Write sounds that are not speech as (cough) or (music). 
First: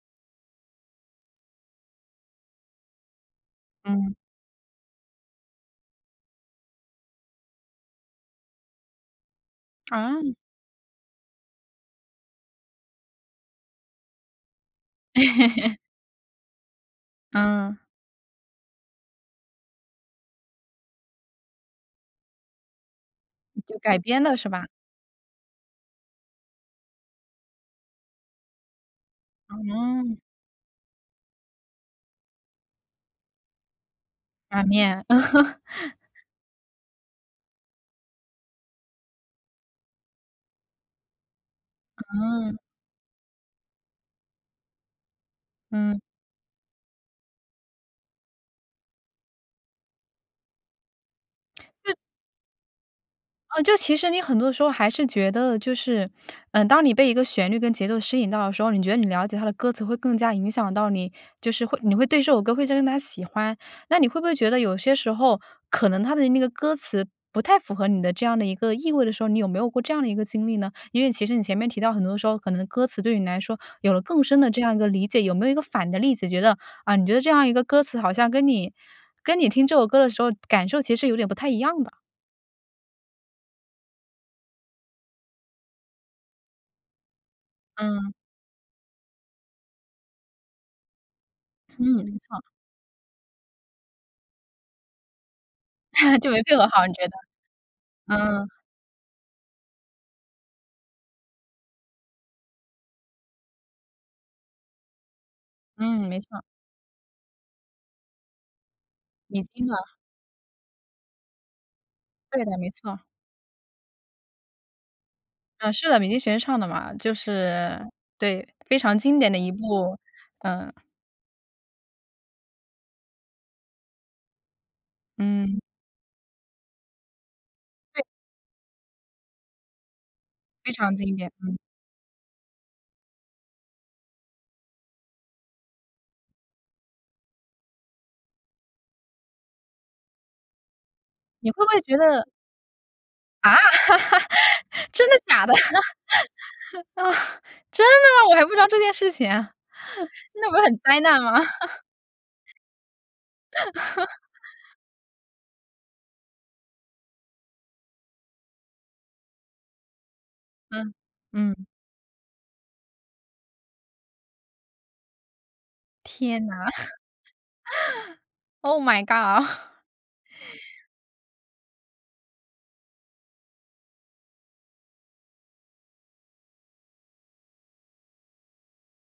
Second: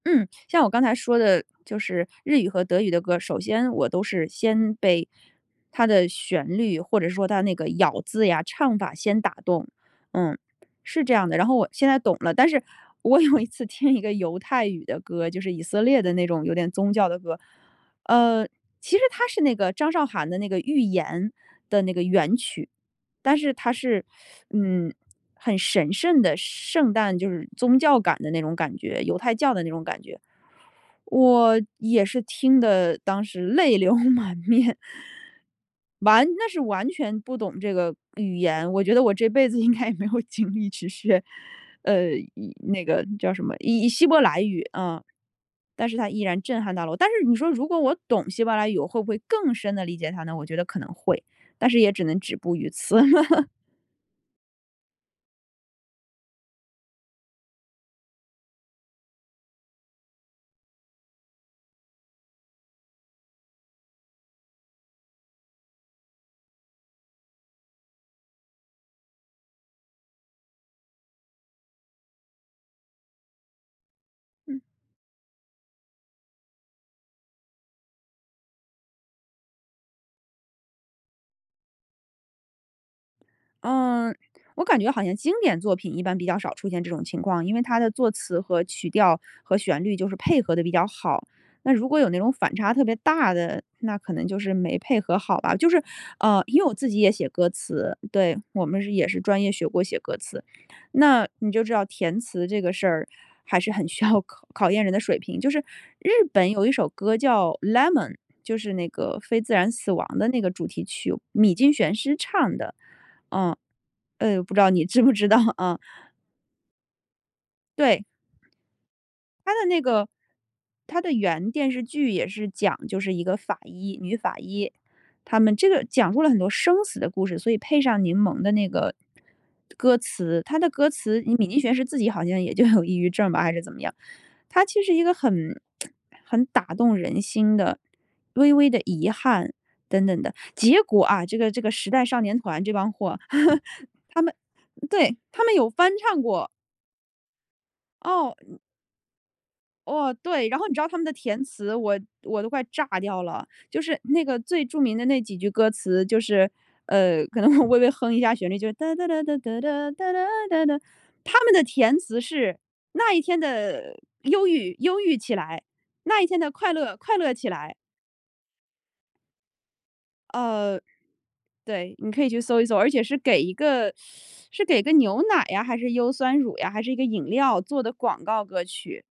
嗯，像我刚才说的就是日语和德语的歌，首先我都嗯。是先被它的旋律或者说它那个咬字呀、唱法先打动。哦。嗯，是这样的，然后我现在懂了，但是我有一次听一个犹太语的歌，就是以 (laughs) 色列的那种有点宗教的歌。嗯。嗯，其实它是那个张韶涵的那个《寓言》的那个原曲。但是它就改是，编了是 (sucks teeth) 吧？嗯，很神圣的圣诞，就是宗教感的那种感觉，犹太教的那种感嗯。觉。我也是听得当时泪流满满面。面。(chuckles) 完那时完全不懂这个语言，我觉得我这辈子应该也没有精力去学，呃，以嗯。那个叫什么，以以希伯来语，啊。但是嗯。它依然震撼到了我，但是你说如果我懂希伯来语，我会不会更深地理解它呢？我觉得可能会，但是也对。只能止步于此。(laughs) 呃，就其实你很多时候还是觉得就是，呃，当你被一个旋律跟节奏吸引到的时候，你觉得你了解它的歌词会更加影响到你，就是会你会对这首歌会加深它的喜欢。那你会不会觉得有些时候，可能它的那个歌词不太符合你的这样的一个意味的时候，你有没有过这样的一个经历呢？因为其实你前面提到很多时候，可能歌词对你来说有了更深的这嗯。样一个理解。有没有一个反的例子，觉得，啊，你觉得这样一个歌词好像跟你跟你听这首歌的时候感受其实有点不太一样的。嗯，我感觉好像经典作品一般比较少出现这种情况，因为它的作嗯。词和曲调和旋律就是配合得比较好。那如果有嗯，那种好。反差特别大的，那可能就是没配合好吧。就是，(chuckles) 就啊，没配因为合我好，自你己觉得。也写歌词，对，嗯。我们是也是专业学过写歌词，那你就知道填词这个事儿还是很需要考验人的水平，就是嗯，日没错。本有一首歌叫《Lemon》，就是那个《非米自津然的。死亡》的那个主题曲，米津玄师对的，唱没的。错。哦，呃，不知道你知不知道嗯，啊。是的，米津玄师唱的嘛，就是，对。对，非常经典的一它的那部，个嗯。它的原电视剧也是讲就是一个法医女法医，他们嗯。这个讲述了很多生死的故事，所以配对。上柠檬的那个歌词。它的非歌常经词典，米嗯。津玄师是自己好像也就有抑郁症吧，还是怎么样，它其实是一个很 (tsk) 很打动人心的、微微的遗憾，等等的。结果啊，这你个这会不个会时觉代少得年团这帮货，(chuckles) 他啊？们真的对，他假的？们有翻唱过。啊，真的吗？哦。我还不知道这件事情啊，哦，对，那不然是后你很知道他灾们的难吗？填词，我我都快炸掉了。就是 (laughs) 那个最著名的那几句歌词，就是，呃，可能微微哼一下旋律，就是哒哒哒哒哒哒哒哒哒哒，嗯，他们的嗯。填词是：“那一天的忧郁，忧郁起来；那一天天的呐。快乐，快乐起来。” (laughs) Oh my god。(chuckles) 呃，对，你可以去搜一搜，而且是给一个 (sucks teeth) 是给个牛奶啊，还是优酸乳呀，还是一个饮料做的广告歌曲。